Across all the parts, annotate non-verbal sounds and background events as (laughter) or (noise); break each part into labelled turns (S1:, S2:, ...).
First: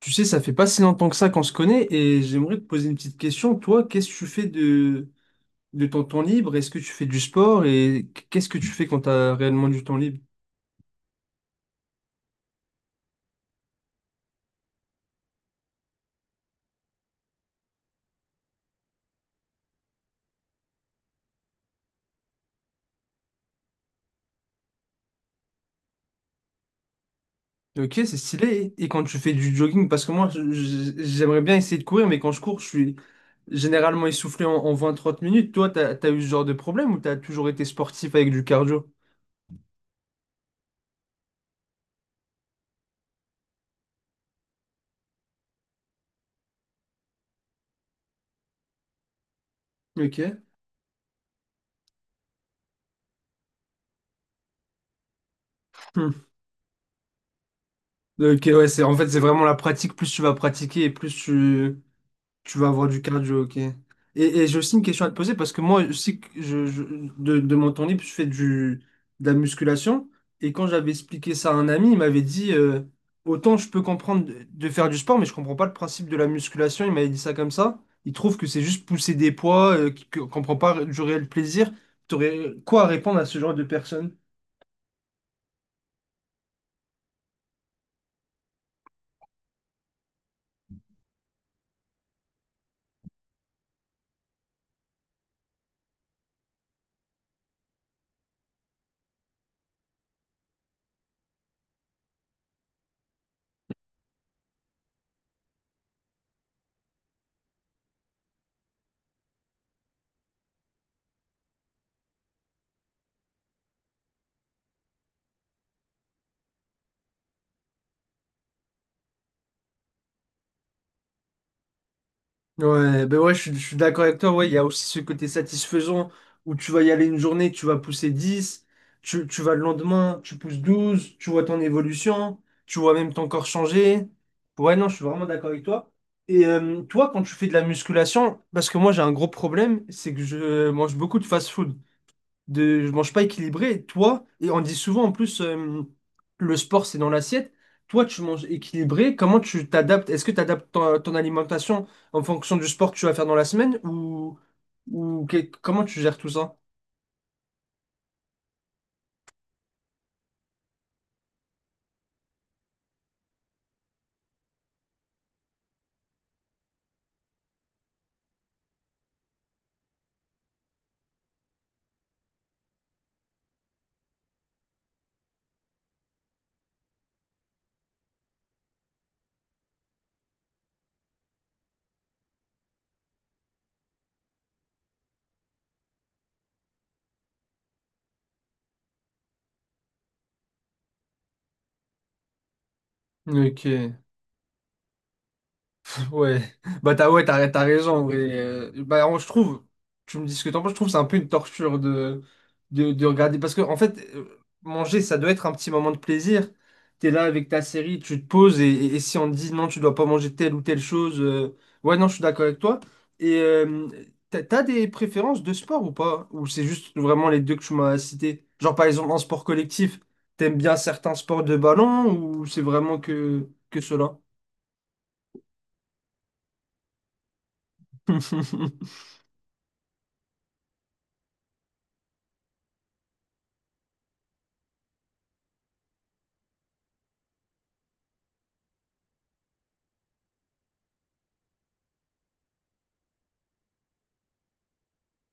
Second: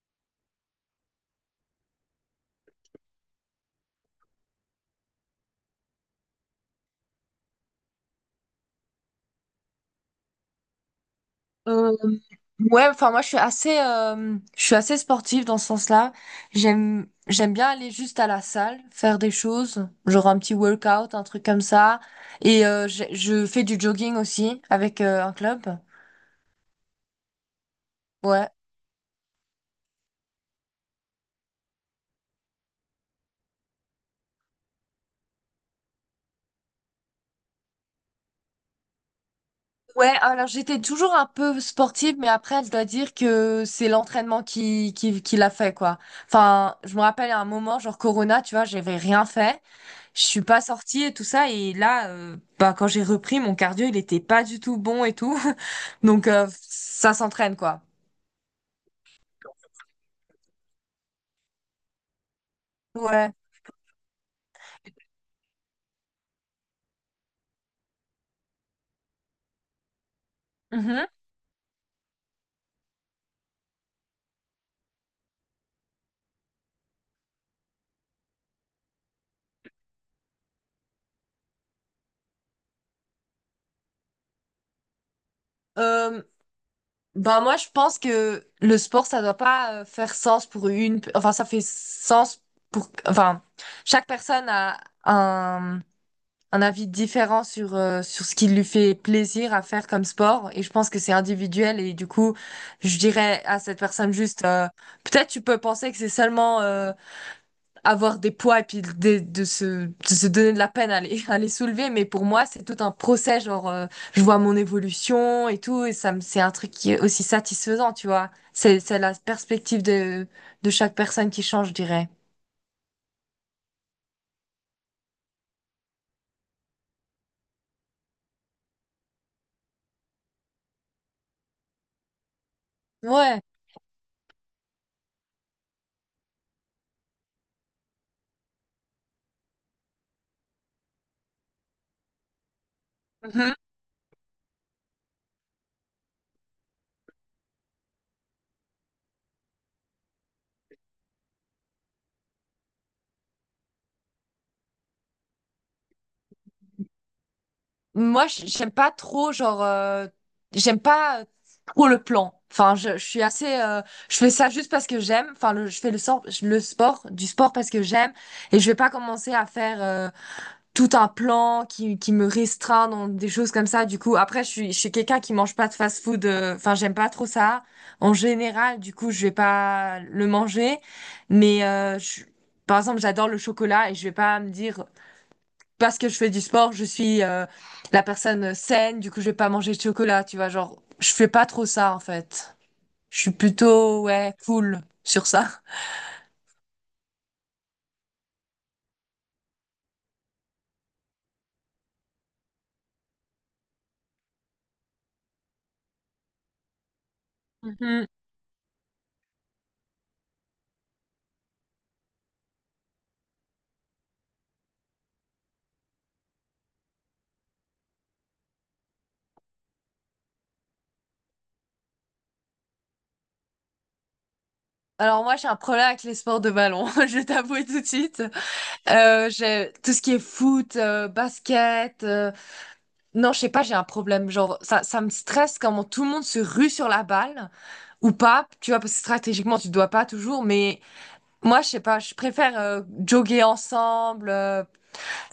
S1: Tu sais, ça fait pas si longtemps que ça qu'on se connaît et j'aimerais te poser une petite question. Toi, qu'est-ce que tu fais de ton temps libre? Est-ce que tu fais du sport et qu'est-ce que tu fais quand tu as réellement du temps libre?
S2: Euh, ouais, enfin moi je suis assez sportive dans ce sens-là. J'aime bien aller juste à la salle, faire des choses, genre un petit workout, un truc comme ça. Je fais du jogging aussi avec un club.
S1: Ok, c'est
S2: Ouais.
S1: stylé. Et quand tu fais du jogging, parce que moi, j'aimerais bien essayer de courir, mais quand je cours, je suis généralement essoufflé en 20-30 minutes. Toi, t'as eu ce genre de problème ou t'as toujours été sportif avec du cardio?
S2: Ouais, alors j'étais toujours un peu sportive, mais après je dois dire que c'est l'entraînement qui l'a fait, quoi. Enfin, je me rappelle à un moment, genre Corona, tu vois, j'avais rien fait. Je
S1: Ok.
S2: suis pas sortie et tout ça, et là bah quand j'ai repris mon cardio il était pas du tout bon et tout. (laughs)
S1: Hmm.
S2: Donc ça s'entraîne, quoi.
S1: Ok, ouais, c'est, en fait, c'est vraiment la pratique. Plus tu vas pratiquer et plus tu, tu vas avoir du
S2: Ouais.
S1: cardio, ok. Et j'ai aussi une question à te poser parce que moi, je sais que de mon temps libre, je fais de la musculation. Et quand j'avais
S2: Mhm.
S1: expliqué ça à un ami, il m'avait dit autant je peux comprendre de faire du sport, mais je comprends pas le principe de la musculation. Il m'avait dit ça comme ça. Il trouve que c'est juste pousser des poids, qu'on comprend pas du réel plaisir. T'aurais quoi à répondre à ce genre de personne?
S2: Euh, Bah moi je pense que le sport ça doit pas faire sens pour une, enfin ça fait sens pour, enfin, chaque personne a un un avis différent sur, sur ce qui lui fait plaisir à faire comme sport, et je pense que c'est individuel. Et du coup je dirais à cette personne juste, peut-être tu peux penser que c'est seulement, avoir des poids et puis de se donner de la peine à les, (laughs) à les soulever. Mais pour moi, c'est tout un procès, genre, je vois mon évolution et tout, et c'est un truc qui est aussi satisfaisant, tu vois. C'est la perspective de chaque personne qui change, je dirais.
S1: Ouais, ben ouais, je suis d'accord avec toi. Ouais, il y a aussi ce côté satisfaisant où tu vas y aller une journée, tu vas pousser 10 tu vas le lendemain, tu pousses 12 tu vois ton évolution, tu vois même ton
S2: Ouais.
S1: corps changer. Ouais, non, je suis vraiment d'accord avec toi. Et toi, quand tu fais de la musculation, parce que moi j'ai un gros problème, c'est que je mange beaucoup de fast-food de je mange pas
S2: Mhm.
S1: équilibré. Toi, et on dit souvent en plus le sport c'est dans l'assiette. Toi, tu manges équilibré. Comment tu t'adaptes? Est-ce que tu adaptes ton alimentation en fonction du sport que tu vas faire dans la semaine ou, comment tu gères tout ça?
S2: Moi, j'aime pas trop, genre, j'aime pas trop le plan. Enfin, je suis je fais ça juste parce que j'aime. Enfin, je fais le, sor- le sport, du sport parce que j'aime. Et je vais pas commencer à faire tout un plan qui me restreint dans des choses comme ça. Du coup, après, je suis quelqu'un qui mange pas de fast-food. Enfin, j'aime pas trop ça. En général, du coup, je vais pas le manger. Mais euh, je- Par exemple, j'adore le chocolat et je vais pas me dire, parce que je fais du sport, je suis la personne saine. Du coup, je vais pas manger de chocolat. Tu vois, genre, je fais pas trop ça en fait. Je suis
S1: Ok.
S2: plutôt, ouais, cool sur ça.
S1: Ouais, t'as raison. En vrai. Je trouve, tu me dis ce que t'en penses, je trouve que c'est un peu une torture de regarder. Parce que en fait, manger, ça doit être un petit moment de plaisir. T'es là avec ta série,
S2: Mhm.
S1: tu te poses, et si on te dit non, tu dois pas manger telle ou telle chose, ouais, non, je suis d'accord avec toi. Et t'as des préférences de sport ou pas? Ou c'est juste vraiment les deux que tu m'as cités? Genre par exemple en sport collectif, t'aimes bien certains sports de ballon ou c'est vraiment que cela?
S2: Alors moi, j'ai un problème avec les sports de ballon. (laughs) Je vais t'avouer tout de suite.
S1: (laughs)
S2: J'ai tout ce qui est foot, basket. Non, je sais pas, j'ai un problème. Genre, ça me stresse comment tout le monde se rue sur la balle, ou pas. Tu vois, parce que stratégiquement, tu dois pas toujours. Mais moi, je sais pas, je préfère jogger ensemble.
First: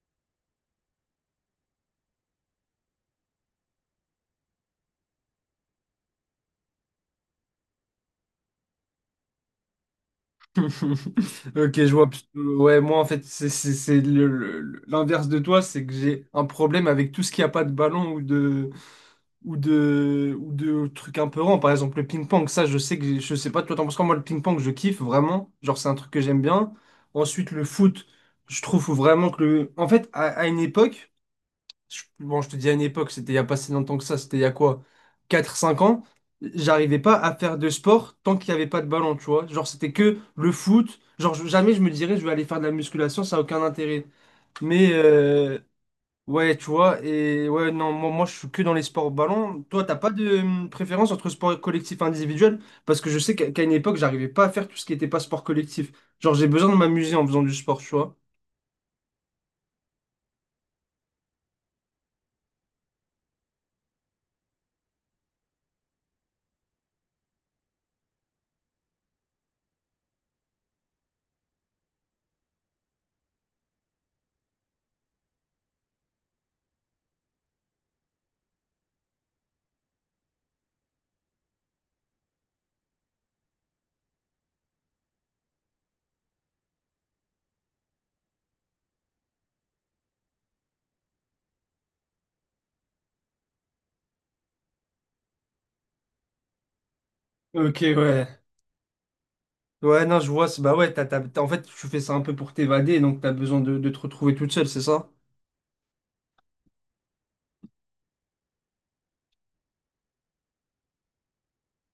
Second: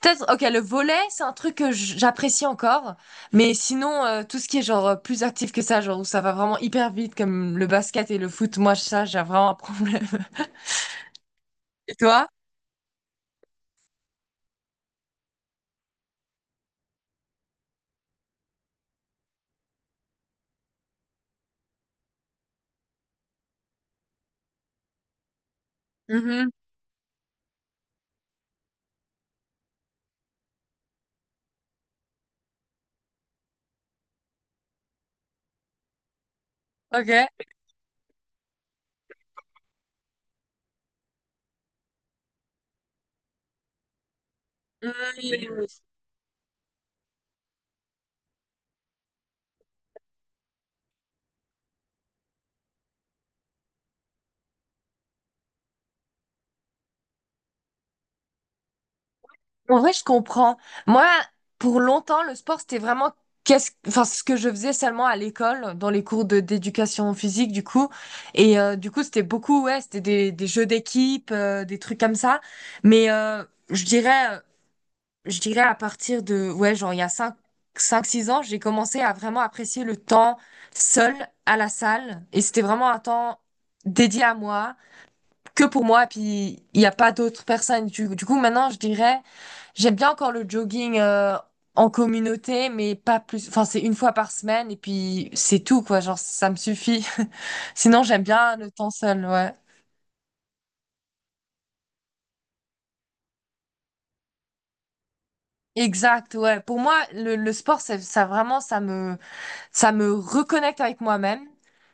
S2: Peut-être, ok, le volley, c'est un truc que j'apprécie encore. Mais sinon, tout ce qui est genre plus actif que ça, genre où ça va vraiment hyper vite, comme le basket et le foot, moi, ça, j'ai vraiment un problème. (laughs)
S1: (laughs) Ok, je
S2: Et
S1: vois.
S2: toi?
S1: Ouais, moi, en fait, c'est l'inverse de toi, c'est que j'ai un problème avec tout ce qui a pas de ballon ou de, ou de trucs un peu rangs. Par exemple, le ping-pong, ça, je sais pas, toi, t'en penses quoi? Moi, le ping-pong, je kiffe vraiment. Genre, c'est un truc que j'aime
S2: Mhm.
S1: bien. Ensuite, le foot, je trouve vraiment que le. En fait, à une époque bon, je te dis à une époque, c'était il y a pas si longtemps que ça, c'était il y a quoi, 4 5 ans, j'arrivais
S2: Ok.
S1: pas à faire de sport tant qu'il n'y avait pas de ballon, tu vois. Genre, c'était que le foot. Genre, jamais je me dirais, je vais aller faire de la musculation, ça n'a aucun intérêt. Mais,
S2: Mhm.
S1: ouais, tu vois, et ouais, non, moi, je suis que dans les sports ballon. Toi, t'as pas de préférence entre sport collectif et individuel? Parce que je sais qu'à une époque, j'arrivais pas à faire tout ce qui n'était pas sport collectif. Genre, j'ai besoin de m'amuser en faisant du sport, tu vois.
S2: En vrai, je comprends. Moi, pour longtemps, le sport, c'était vraiment, enfin, ce que je faisais seulement à l'école, dans les cours de d'éducation physique, du coup. Du coup, c'était beaucoup, ouais, c'était des jeux d'équipe, des trucs comme ça. Mais euh, je dirais, je dirais à partir de, ouais, genre, il y a 5, 6 ans, j'ai commencé à vraiment apprécier le temps seul à la salle. Et c'était vraiment un temps dédié à moi, que pour moi, puis il n'y a pas d'autres personnes. Du coup, maintenant, je dirais, j'aime bien encore le jogging en communauté, mais pas plus. Enfin, c'est une fois par semaine, et puis c'est tout, quoi. Genre, ça me suffit. (laughs)
S1: Ok,
S2: Sinon, j'aime
S1: ouais.
S2: bien le temps seul, ouais.
S1: Ouais, non, je vois. Bah ouais, en fait, tu fais ça un peu pour t'évader, donc t'as besoin de te retrouver toute seule, c'est ça?
S2: Exact, ouais. Pour moi, le sport, ça vraiment, ça me reconnecte avec moi-même.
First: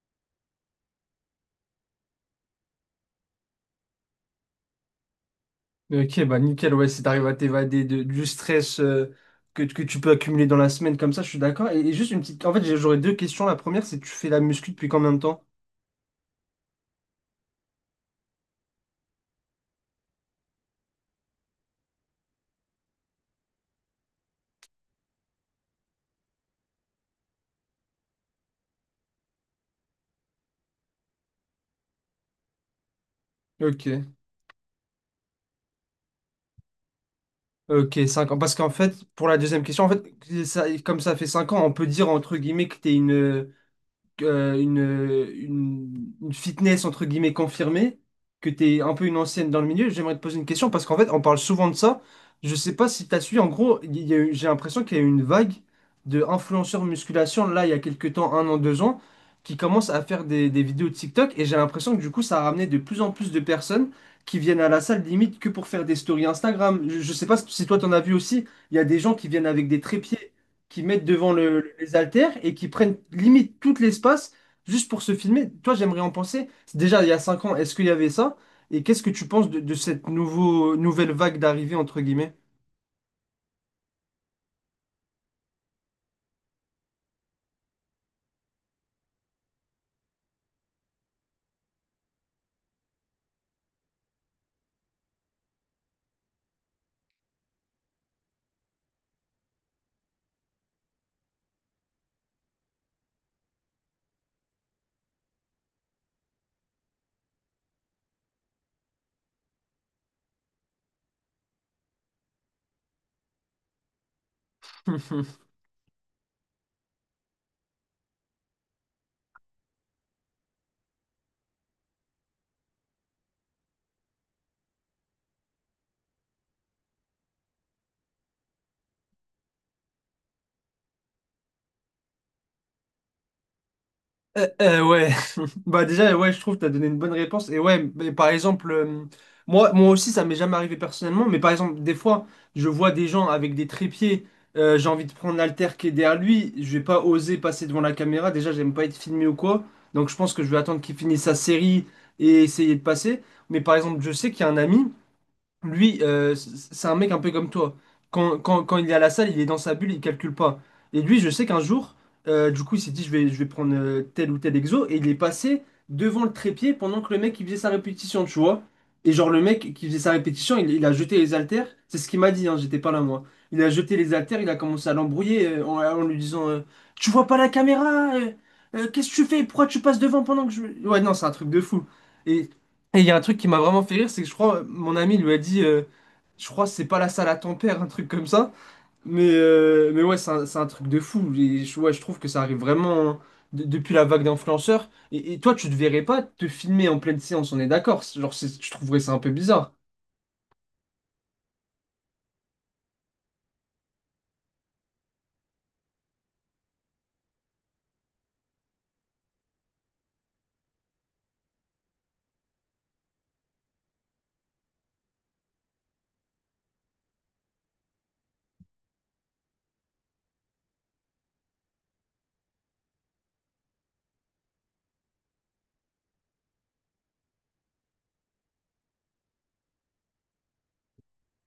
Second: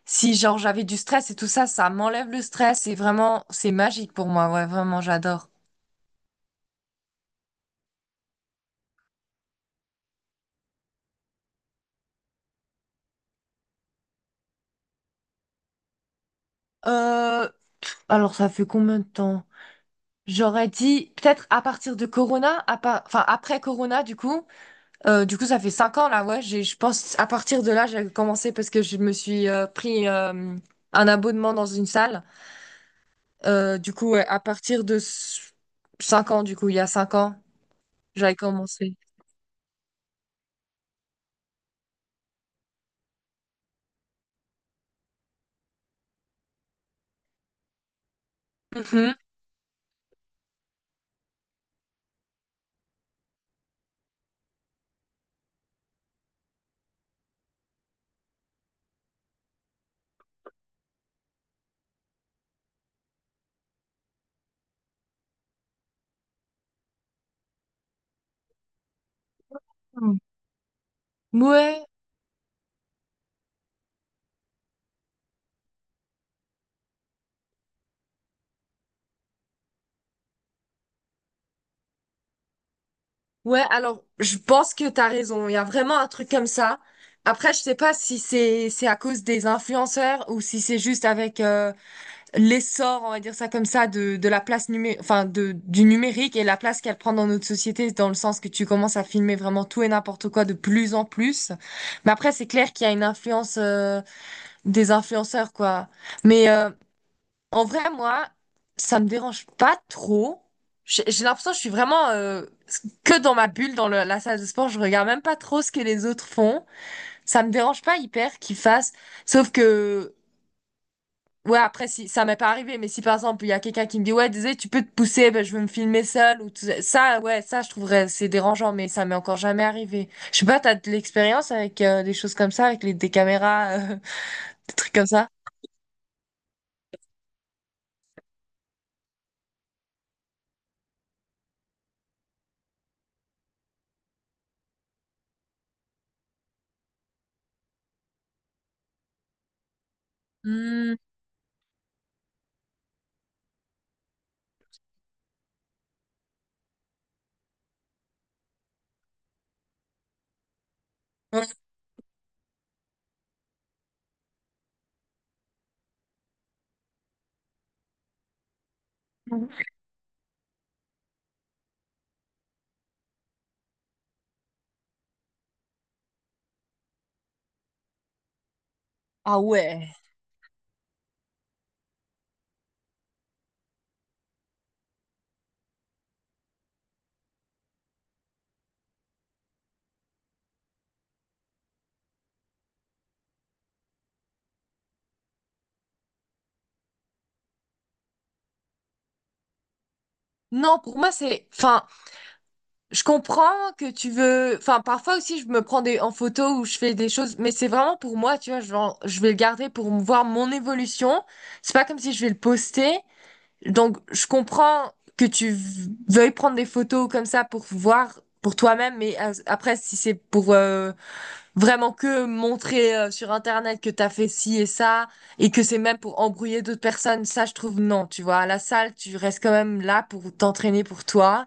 S2: Si, genre, j'avais du stress et tout ça, ça m'enlève le stress. Et vraiment, c'est magique pour moi, ouais, vraiment, j'adore.
S1: Ok, bah nickel, ouais, si t'arrives à du stress que tu peux accumuler dans la semaine comme ça, je suis d'accord. Et juste une petite... En fait, j'aurais deux questions. La première, c'est tu fais la muscu depuis combien de temps?
S2: Euh, alors, ça fait combien de temps? J'aurais dit peut-être à partir de Corona, enfin après Corona du coup. Du coup ça fait 5 ans là, ouais, je pense à partir de là j'ai commencé parce que je me suis pris un abonnement dans une salle. Du
S1: Ok.
S2: coup ouais, à partir de 5 ans du coup, il y a 5 ans,
S1: Ok, cinq
S2: j'avais
S1: ans. Parce qu'en fait,
S2: commencé.
S1: pour la deuxième question, en fait, comme ça fait 5 ans, on peut dire entre guillemets que t'es euh, une, une fitness entre guillemets confirmée, que tu es un peu
S2: Mhm.
S1: une ancienne dans le milieu, j'aimerais te poser une question parce qu'en fait, on parle souvent de ça. Je sais pas si tu as suivi, en gros, il y a eu- j'ai l'impression qu'il y a eu une vague de influenceurs musculation là, il y a quelques temps, 1 an, 2 ans, qui commencent à faire des vidéos de TikTok et j'ai l'impression que du coup, ça a ramené de plus en plus de personnes qui viennent à la salle limite que pour faire des stories Instagram. Je sais pas si toi, t'en as vu aussi, il y a des gens qui viennent avec des trépieds qui mettent devant
S2: Ouais,
S1: les haltères et qui prennent limite tout l'espace juste pour se filmer. Toi, j'aimerais en penser. Déjà, il y a 5 ans, est-ce qu'il y avait ça? Et qu'est-ce que tu penses de cette nouvelle vague d'arrivée, entre guillemets?
S2: ouais, alors je pense que t'as raison, il y a vraiment un truc comme ça. Après, je sais pas si c'est à cause des influenceurs ou si c'est juste avec l'essor, on va dire ça comme ça, de la place enfin du numérique et la place qu'elle prend dans notre société, dans le sens que tu commences à filmer vraiment tout et n'importe quoi de plus en plus. Mais après, c'est clair qu'il y a une influence des influenceurs, quoi. Mais euh, En vrai, moi, ça me dérange pas trop. J'ai l'impression que je suis vraiment, que dans ma bulle, dans la salle de sport. Je regarde même pas
S1: (laughs)
S2: trop ce que les autres font. Ça me dérange pas hyper qu'ils fassent. Sauf que. Ouais, après, si ça m'est pas arrivé, mais si par exemple, il y a quelqu'un qui me dit, ouais, désolé, tu peux te pousser, ben, je veux me filmer seul ou tout ça. Ça, je trouverais, c'est dérangeant, mais ça m'est encore jamais arrivé. Je sais pas, t'as de l'expérience avec des choses comme ça, avec des caméras, (laughs) des trucs comme
S1: Ouais,
S2: ça?
S1: bah déjà, ouais, je trouve que tu as donné une bonne réponse. Et ouais, mais par exemple, moi aussi, ça m'est jamais arrivé personnellement, mais par exemple, des fois, je vois des gens avec des trépieds, j'ai envie de prendre l'haltère qui est derrière lui, je vais pas oser passer devant la caméra, déjà, j'aime pas être filmé ou quoi, donc je pense que je vais attendre
S2: Hmm,
S1: qu'il finisse sa série et essayer de passer. Mais par exemple, je sais qu'il y a un ami. Lui, c'est un mec un peu comme toi. Quand il est à la salle, il est dans sa bulle, il calcule pas. Et lui, je sais
S2: ouais.
S1: qu'un jour, du coup, il s'est dit, je vais prendre tel ou tel exo, et il est passé devant le trépied pendant que le mec, il faisait sa répétition, tu vois. Et genre, le mec qui faisait sa répétition, il a jeté les haltères. C'est ce qu'il m'a dit, hein, j'étais pas là, moi. Il a jeté les haltères, il a commencé à l'embrouiller en lui disant, tu vois pas la caméra, qu'est-ce que tu
S2: Ah
S1: fais? Pourquoi tu
S2: ouais.
S1: passes devant pendant que je... Ouais, non, c'est un truc de fou. Et et il y a un truc qui m'a vraiment fait rire, c'est que je crois, mon ami lui a dit, je crois que c'est pas la salle à ton père, un truc comme ça. Mais ouais, c'est un truc de fou. Et je, ouais, je trouve que ça arrive vraiment depuis la vague d'influenceurs. Et toi, tu te verrais pas te filmer en pleine séance, on est d'accord. Je trouverais ça un peu bizarre.
S2: Non, pour moi, c'est, enfin, je comprends que tu veux, enfin, parfois aussi, je me prends en photo ou je fais des choses, mais c'est vraiment pour moi, tu vois, genre, je vais le garder pour voir mon évolution. C'est pas comme si je vais le poster. Donc, je comprends que veuilles prendre des photos comme ça pour voir pour toi-même. Mais après, si c'est pour, vraiment que montrer sur Internet que t'as fait ci et ça, et que c'est même pour embrouiller d'autres personnes, ça, je trouve non. Tu vois, à la salle, tu restes quand même là pour t'entraîner pour toi.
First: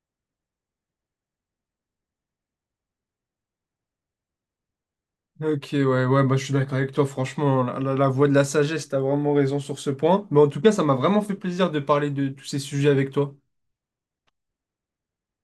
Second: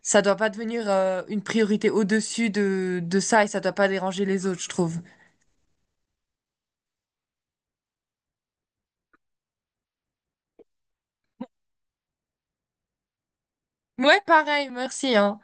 S2: Ça doit pas devenir une priorité au-dessus de ça, et ça doit pas déranger les autres, je trouve.
S1: Ok, ouais, ouais, bah, je suis d'accord avec toi, franchement, la voix de la sagesse, t'as vraiment raison sur ce point. Mais en tout cas, ça m'a vraiment fait plaisir de parler de tous ces sujets avec toi.
S2: Ouais, pareil, merci, hein.